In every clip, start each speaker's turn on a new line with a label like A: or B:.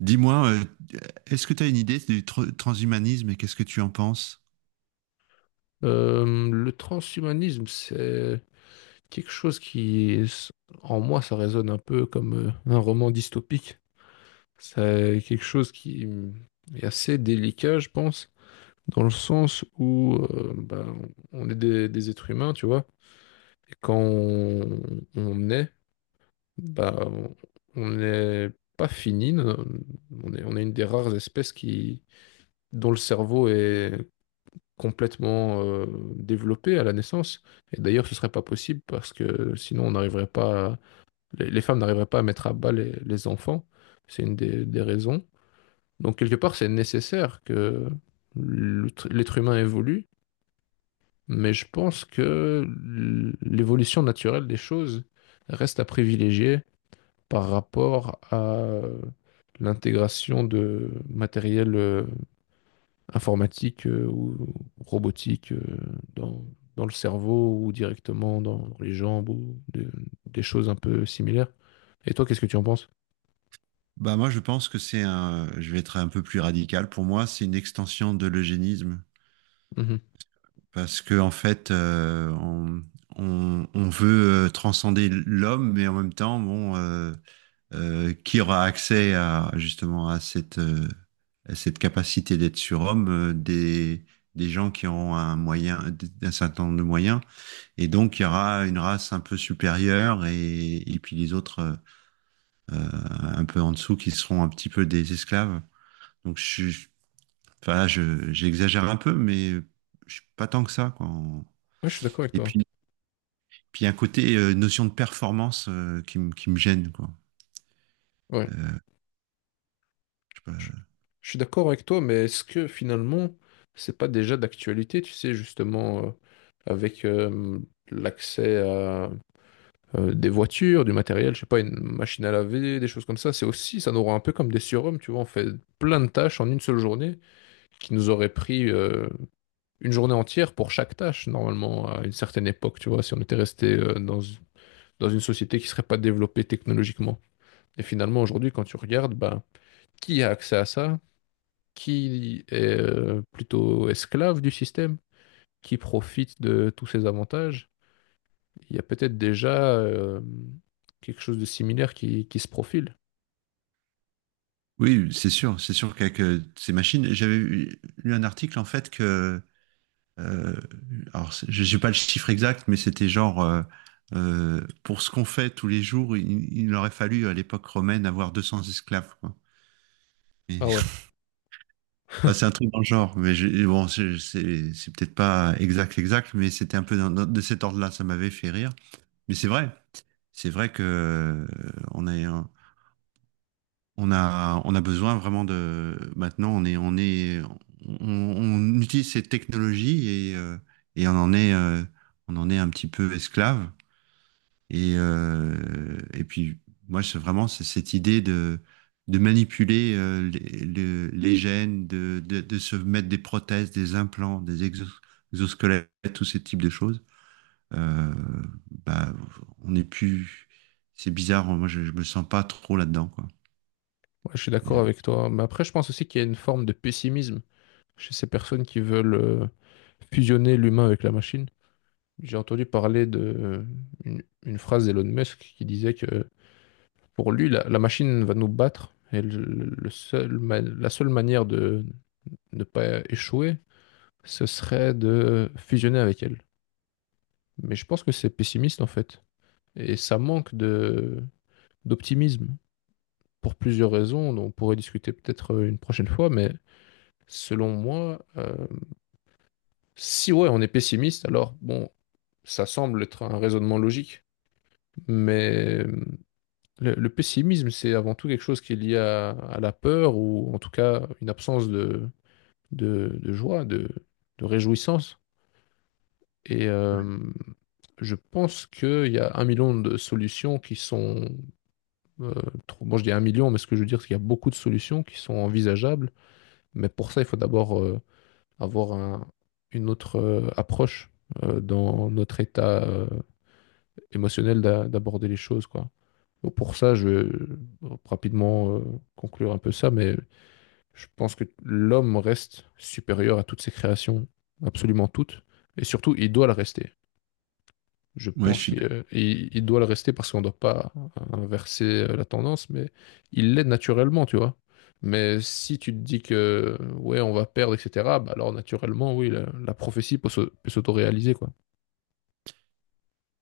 A: Dis-moi, est-ce que tu as une idée du transhumanisme et qu'est-ce que tu en penses?
B: Le transhumanisme, c'est quelque chose qui, en moi, ça résonne un peu comme un roman dystopique. C'est quelque chose qui est assez délicat, je pense, dans le sens où on est des êtres humains, tu vois, et quand on est, bah, on n'est pas fini. On est une des rares espèces qui, dont le cerveau est complètement développée à la naissance. Et d'ailleurs, ce serait pas possible parce que sinon, on n'arriverait pas, les femmes n'arriveraient pas à mettre à bas les enfants. C'est une des raisons. Donc, quelque part, c'est nécessaire que l'être humain évolue, mais je pense que l'évolution naturelle des choses reste à privilégier par rapport à l'intégration de matériel informatique ou robotique dans, dans le cerveau ou directement dans les jambes ou des choses un peu similaires. Et toi, qu'est-ce que tu en penses?
A: Bah moi, je pense que je vais être un peu plus radical. Pour moi, c'est une extension de l'eugénisme
B: Mhm.
A: parce que en fait, on veut transcender l'homme, mais en même temps, qui aura accès à justement à cette capacité d'être surhomme, des gens qui auront un certain nombre de moyens. Et donc, il y aura une race un peu supérieure et puis les autres, un peu en dessous, qui seront un petit peu des esclaves. Donc, je suis, enfin là, j'exagère un peu, mais je suis pas tant que ça, quoi.
B: Ouais, je suis d'accord avec
A: Et
B: toi.
A: puis, il y a un côté notion de performance, qui me gêne, quoi.
B: Ouais.
A: Euh, je sais pas.
B: Je, je suis d'accord avec toi, mais est-ce que finalement, c'est pas déjà d'actualité, tu sais, justement, avec l'accès à des voitures, du matériel, je sais pas, une machine à laver, des choses comme ça, c'est aussi, ça nous rend un peu comme des surhommes, tu vois, on fait plein de tâches en une seule journée qui nous auraient pris une journée entière pour chaque tâche, normalement, à une certaine époque, tu vois, si on était resté dans une société qui ne serait pas développée technologiquement. Et finalement, aujourd'hui, quand tu regardes, bah, qui a accès à ça? Qui est plutôt esclave du système? Qui profite de tous ces avantages? Il y a peut-être déjà quelque chose de similaire qui se profile.
A: Oui, c'est sûr qu'avec ces machines, j'avais lu un article en fait que Euh, je n'ai pas le chiffre exact, mais c'était genre, pour ce qu'on fait tous les jours, il aurait fallu à l'époque romaine avoir 200 esclaves, quoi. Et-
B: Ah ouais,
A: enfin, c'est un truc dans le genre, mais bon, c'est peut-être pas exact, exact, mais c'était un peu de cet ordre-là, ça m'avait fait rire. Mais c'est vrai que on est, un- on a besoin vraiment de. Maintenant, on utilise ces technologies et on en est un petit peu esclave. Et, moi, c'est vraiment c'est cette idée de manipuler les gènes, de se mettre des prothèses, des implants, des exosquelettes, tous ces types de choses. Euh, bah, on n'est plus. C'est bizarre, moi, je me sens pas trop là-dedans, quoi.
B: ouais, je suis
A: Et, euh,
B: d'accord avec toi. Mais après, je pense aussi qu'il y a une forme de pessimisme chez ces personnes qui veulent fusionner l'humain avec la machine. J'ai entendu parler de une phrase d'Elon Musk qui disait que pour lui, la machine va nous battre et la seule manière de ne pas échouer, ce serait de fusionner avec elle. Mais je pense que c'est pessimiste en fait. Et ça manque de d'optimisme pour plusieurs raisons dont on pourrait discuter peut-être une prochaine fois. Mais selon moi, si ouais, on est pessimiste, alors bon, ça semble être un raisonnement logique. Mais le le, pessimisme, c'est avant tout quelque chose qui est lié à la peur ou en tout cas une absence de joie, de réjouissance. Et je pense qu'il y a un million de solutions qui sont, euh, bon, je dis 1 million, mais ce que je veux dire, c'est qu'il y a beaucoup de solutions qui sont envisageables. Mais pour ça, il faut d'abord avoir un- une autre approche dans notre état émotionnel d'aborder les choses, quoi. Donc, pour ça, je vais rapidement conclure un peu ça, mais je pense que l'homme reste supérieur à toutes ses créations, absolument toutes, et surtout, il doit le rester. Je
A: ouais, je
B: pense
A: suis
B: qu'il il doit le rester parce qu'on ne doit pas inverser la tendance, mais il l'est naturellement, tu vois. Mais si tu te dis que ouais, on va perdre, etc., bah alors naturellement, oui, la prophétie peut s'autoréaliser, quoi.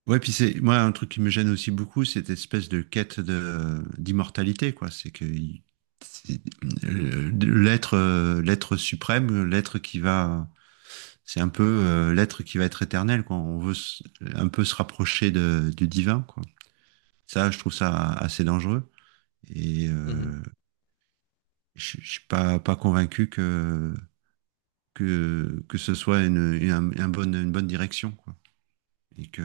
A: Ouais, puis c'est moi un truc qui me gêne aussi beaucoup, cette espèce de quête de d'immortalité, quoi. C'est que c'est- l'être suprême, l'être qui va, c'est un peu l'être qui va être éternel, quoi. On veut un peu se rapprocher de, du divin, quoi. Ça, je trouve ça assez dangereux. Et
B: Mhm.
A: je suis pas convaincu que ce soit une bonne direction, quoi. Et que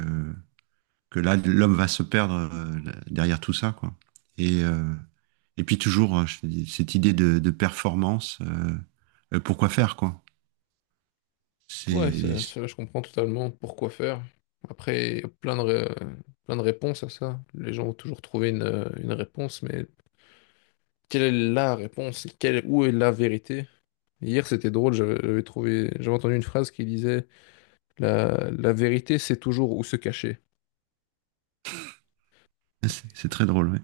A: que là, l'homme va se perdre derrière tout ça, quoi. Et, et puis toujours, hein, je te dis, cette idée de performance, pourquoi faire, quoi.
B: Ouais,
A: C'est,
B: ça, je comprends totalement pourquoi faire. Après, il y a plein de réponses à ça. Les gens ont toujours trouvé une réponse, mais quelle est la réponse? Quelle, où est la vérité? Hier, c'était drôle, j'avais entendu une phrase qui disait la vérité, c'est toujours où se cacher.
A: c'est très drôle, ouais.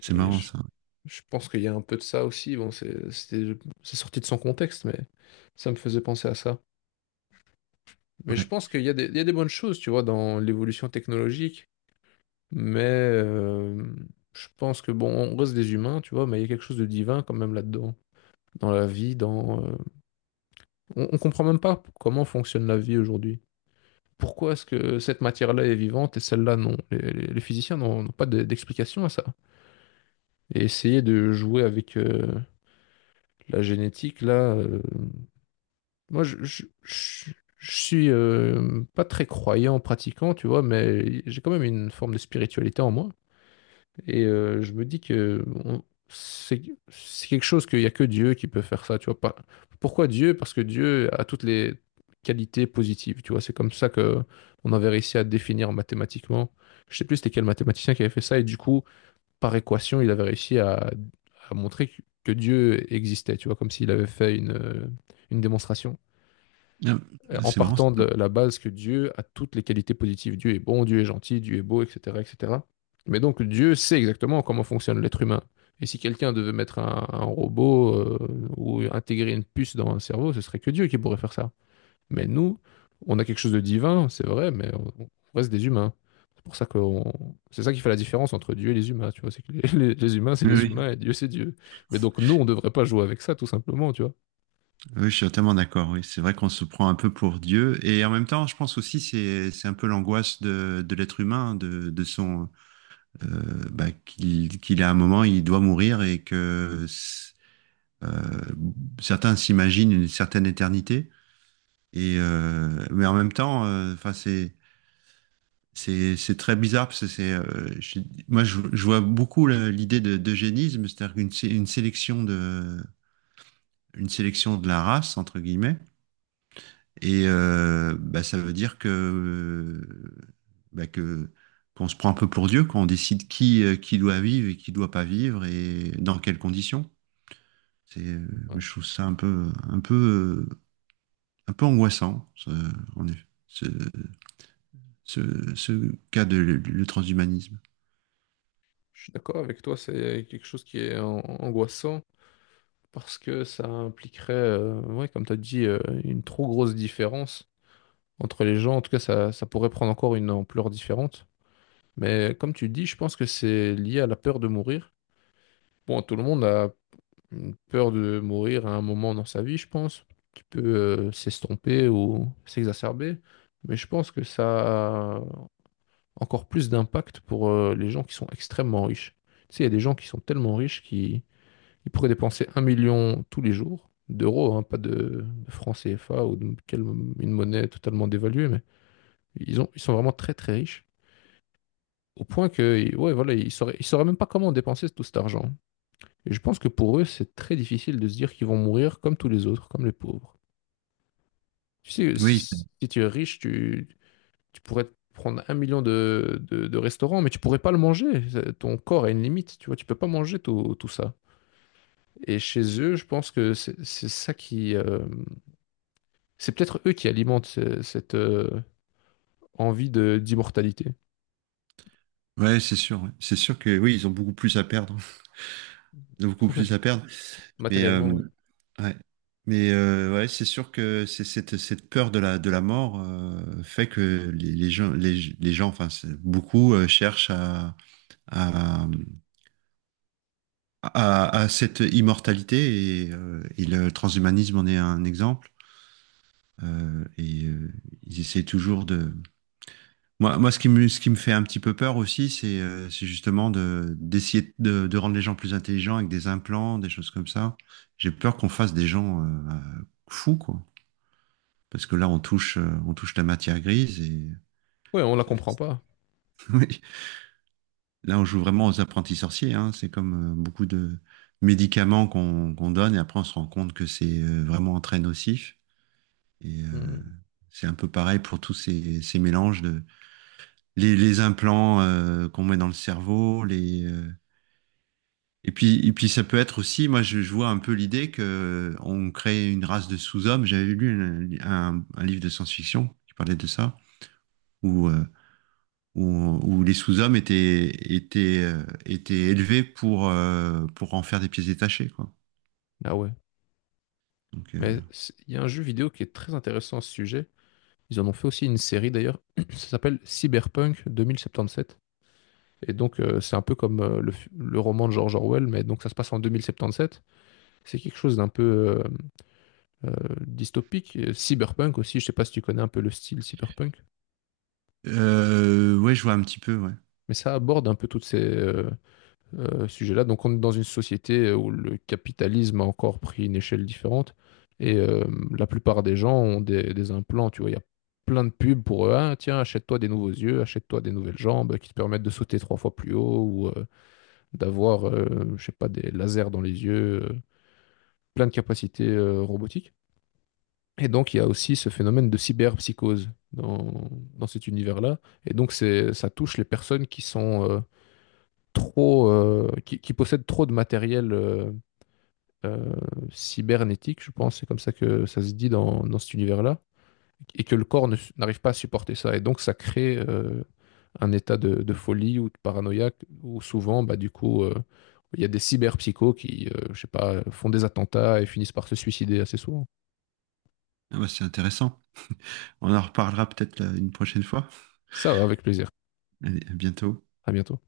A: C'est
B: Et
A: marrant, ça.
B: je pense qu'il y a un peu de ça aussi. Bon, c'est sorti de son contexte, mais ça me faisait penser à ça. Mais
A: Ouais.
B: je pense qu'il y a il y a des bonnes choses, tu vois, dans l'évolution technologique. Mais je pense que bon, on reste des humains, tu vois, mais il y a quelque chose de divin quand même là-dedans, dans la vie, dans. On comprend même pas comment fonctionne la vie aujourd'hui. Pourquoi est-ce que cette matière-là est vivante et celle-là non? Les physiciens n'ont pas d'explication à ça. Et essayer de jouer avec la génétique, là, moi, je suis pas très croyant, pratiquant, tu vois, mais j'ai quand même une forme de spiritualité en moi. Et je me dis que c'est quelque chose qu'il n'y a que Dieu qui peut faire ça, tu vois. Pas, pourquoi Dieu? Parce que Dieu a toutes les qualités positives, tu vois. C'est comme ça que on avait réussi à définir mathématiquement. Je sais plus c'était quel mathématicien qui avait fait ça, et du coup, par équation, il avait réussi à montrer que Dieu existait, tu vois, comme s'il avait fait une démonstration
A: Ah,
B: en
A: c'est marrant. Ça.
B: partant de la base que Dieu a toutes les qualités positives. Dieu est bon, Dieu est gentil, Dieu est beau, etc., etc. Mais donc Dieu sait exactement comment fonctionne l'être humain. Et si quelqu'un devait mettre un robot ou intégrer une puce dans un cerveau, ce serait que Dieu qui pourrait faire ça. Mais nous, on a quelque chose de divin, c'est vrai, mais on reste des humains. C'est pour ça que c'est ça qui fait la différence entre Dieu et les humains, tu vois. C'est que les humains, c'est les
A: Oui, oui.
B: humains et Dieu, c'est Dieu. Mais donc nous, on ne devrait pas jouer avec ça, tout simplement, tu vois.
A: Oui, je suis totalement d'accord. Oui, c'est vrai qu'on se prend un peu pour Dieu. Et en même temps, je pense aussi c'est un peu l'angoisse de l'être humain, de son qu'il a un moment, il doit mourir et que euh, certains s'imaginent une certaine éternité. Et en même temps, enfin c'est très bizarre parce que moi je vois beaucoup l'idée de d'eugénisme, c'est-à-dire une sélection de la race entre guillemets. Et ça veut dire que bah, que qu'on se prend un peu pour Dieu quand on décide qui doit vivre et qui doit pas vivre et dans quelles conditions. C'est
B: Ouais.
A: je trouve ça un peu angoissant, en effet, ce cas de le transhumanisme.
B: Je suis d'accord avec toi, c'est quelque chose qui est angoissant parce que ça impliquerait, ouais, comme tu as dit, une trop grosse différence entre les gens. En tout cas, ça pourrait prendre encore une ampleur différente. Mais comme tu dis, je pense que c'est lié à la peur de mourir. Bon, tout le monde a une peur de mourir à un moment dans sa vie, je pense, qui peut s'estomper ou s'exacerber. Mais je pense que ça a encore plus d'impact pour les gens qui sont extrêmement riches. Tu sais, il y a des gens qui sont tellement riches qui il pourrait dépenser 1 million tous les jours d'euros, hein, pas de francs CFA ou de quelle- une monnaie totalement dévaluée, mais ils sont vraiment très très riches. Au point que, ouais, voilà, ils sauraient même pas comment dépenser tout cet argent. Et je pense que pour eux, c'est très difficile de se dire qu'ils vont mourir comme tous les autres, comme les pauvres. Tu sais, si,
A: Oui,
B: si tu es riche, tu pourrais te prendre 1 million de restaurants, mais tu pourrais pas le manger. Ton corps a une limite, tu vois, tu peux pas manger tout, tout ça. Et chez eux, je pense que c'est ça qui, c'est peut-être eux qui alimentent cette envie de d'immortalité.
A: ouais, c'est sûr. Ouais. C'est sûr que oui, ils ont beaucoup plus à perdre. Ils ont beaucoup
B: Ouais,
A: plus à perdre. Mais euh,
B: matériellement, ouais.
A: ouais. Mais ouais, c'est sûr que c'est cette, cette peur de la mort fait que les gens enfin beaucoup cherchent à, à cette immortalité et le transhumanisme en est un exemple, euh, et euh, ils essaient toujours de Moi, moi, ce qui me fait un petit peu peur aussi, c'est justement de d'essayer de rendre les gens plus intelligents avec des implants, des choses comme ça. J'ai peur qu'on fasse des gens fous, quoi. Parce que là, on touche la matière grise
B: Ouais, on la
A: ça-
B: comprend pas.
A: oui. Là, on joue vraiment aux apprentis sorciers, hein. C'est comme beaucoup de médicaments qu'on donne et après, on se rend compte que c'est vraiment très nocif. Et
B: Hmm.
A: c'est un peu pareil pour ces mélanges de les implants qu'on met dans le cerveau, les et puis, ça peut être aussi, moi je vois un peu l'idée que on crée une race de sous-hommes. J'avais lu un livre de science-fiction qui parlait de ça, où, euh, où les sous-hommes étaient, étaient élevés pour en faire des pièces détachées, quoi.
B: Ah ouais.
A: Donc, euh,
B: Mais c'est- il y a un jeu vidéo qui est très intéressant à ce sujet. Ils en ont fait aussi une série d'ailleurs. Ça s'appelle Cyberpunk 2077. Et donc, c'est un peu comme le roman de George Orwell, mais donc ça se passe en 2077. C'est quelque chose d'un peu euh, euh, dystopique. Et Cyberpunk aussi, je sais pas si tu connais un peu le style cyberpunk,
A: ouais, je vois un petit peu, ouais.
B: mais ça aborde un peu toutes ces, sujet-là. Donc on est dans une société où le capitalisme a encore pris une échelle différente et la plupart des gens ont des implants, tu vois, il y a plein de pubs pour eux. Ah, tiens, achète-toi des nouveaux yeux, achète-toi des nouvelles jambes qui te permettent de sauter trois fois plus haut ou d'avoir, je sais pas, des lasers dans les yeux, plein de capacités robotiques. Et donc, il y a aussi ce phénomène de cyberpsychose dans cet univers-là. Et donc, c'est, ça touche les personnes qui sont trop, qui possèdent trop de matériel euh, cybernétique, je pense, c'est comme ça que ça se dit dans cet univers-là, et que le corps n'arrive pas à supporter ça. Et donc, ça crée un état de folie ou de paranoïa où souvent, bah, du coup, il y a des cyberpsychos qui, je sais pas, font des attentats et finissent par se suicider assez souvent.
A: Ah bah, c'est intéressant. On en reparlera peut-être une prochaine fois.
B: Ça va, avec plaisir.
A: Allez, à bientôt.
B: À bientôt.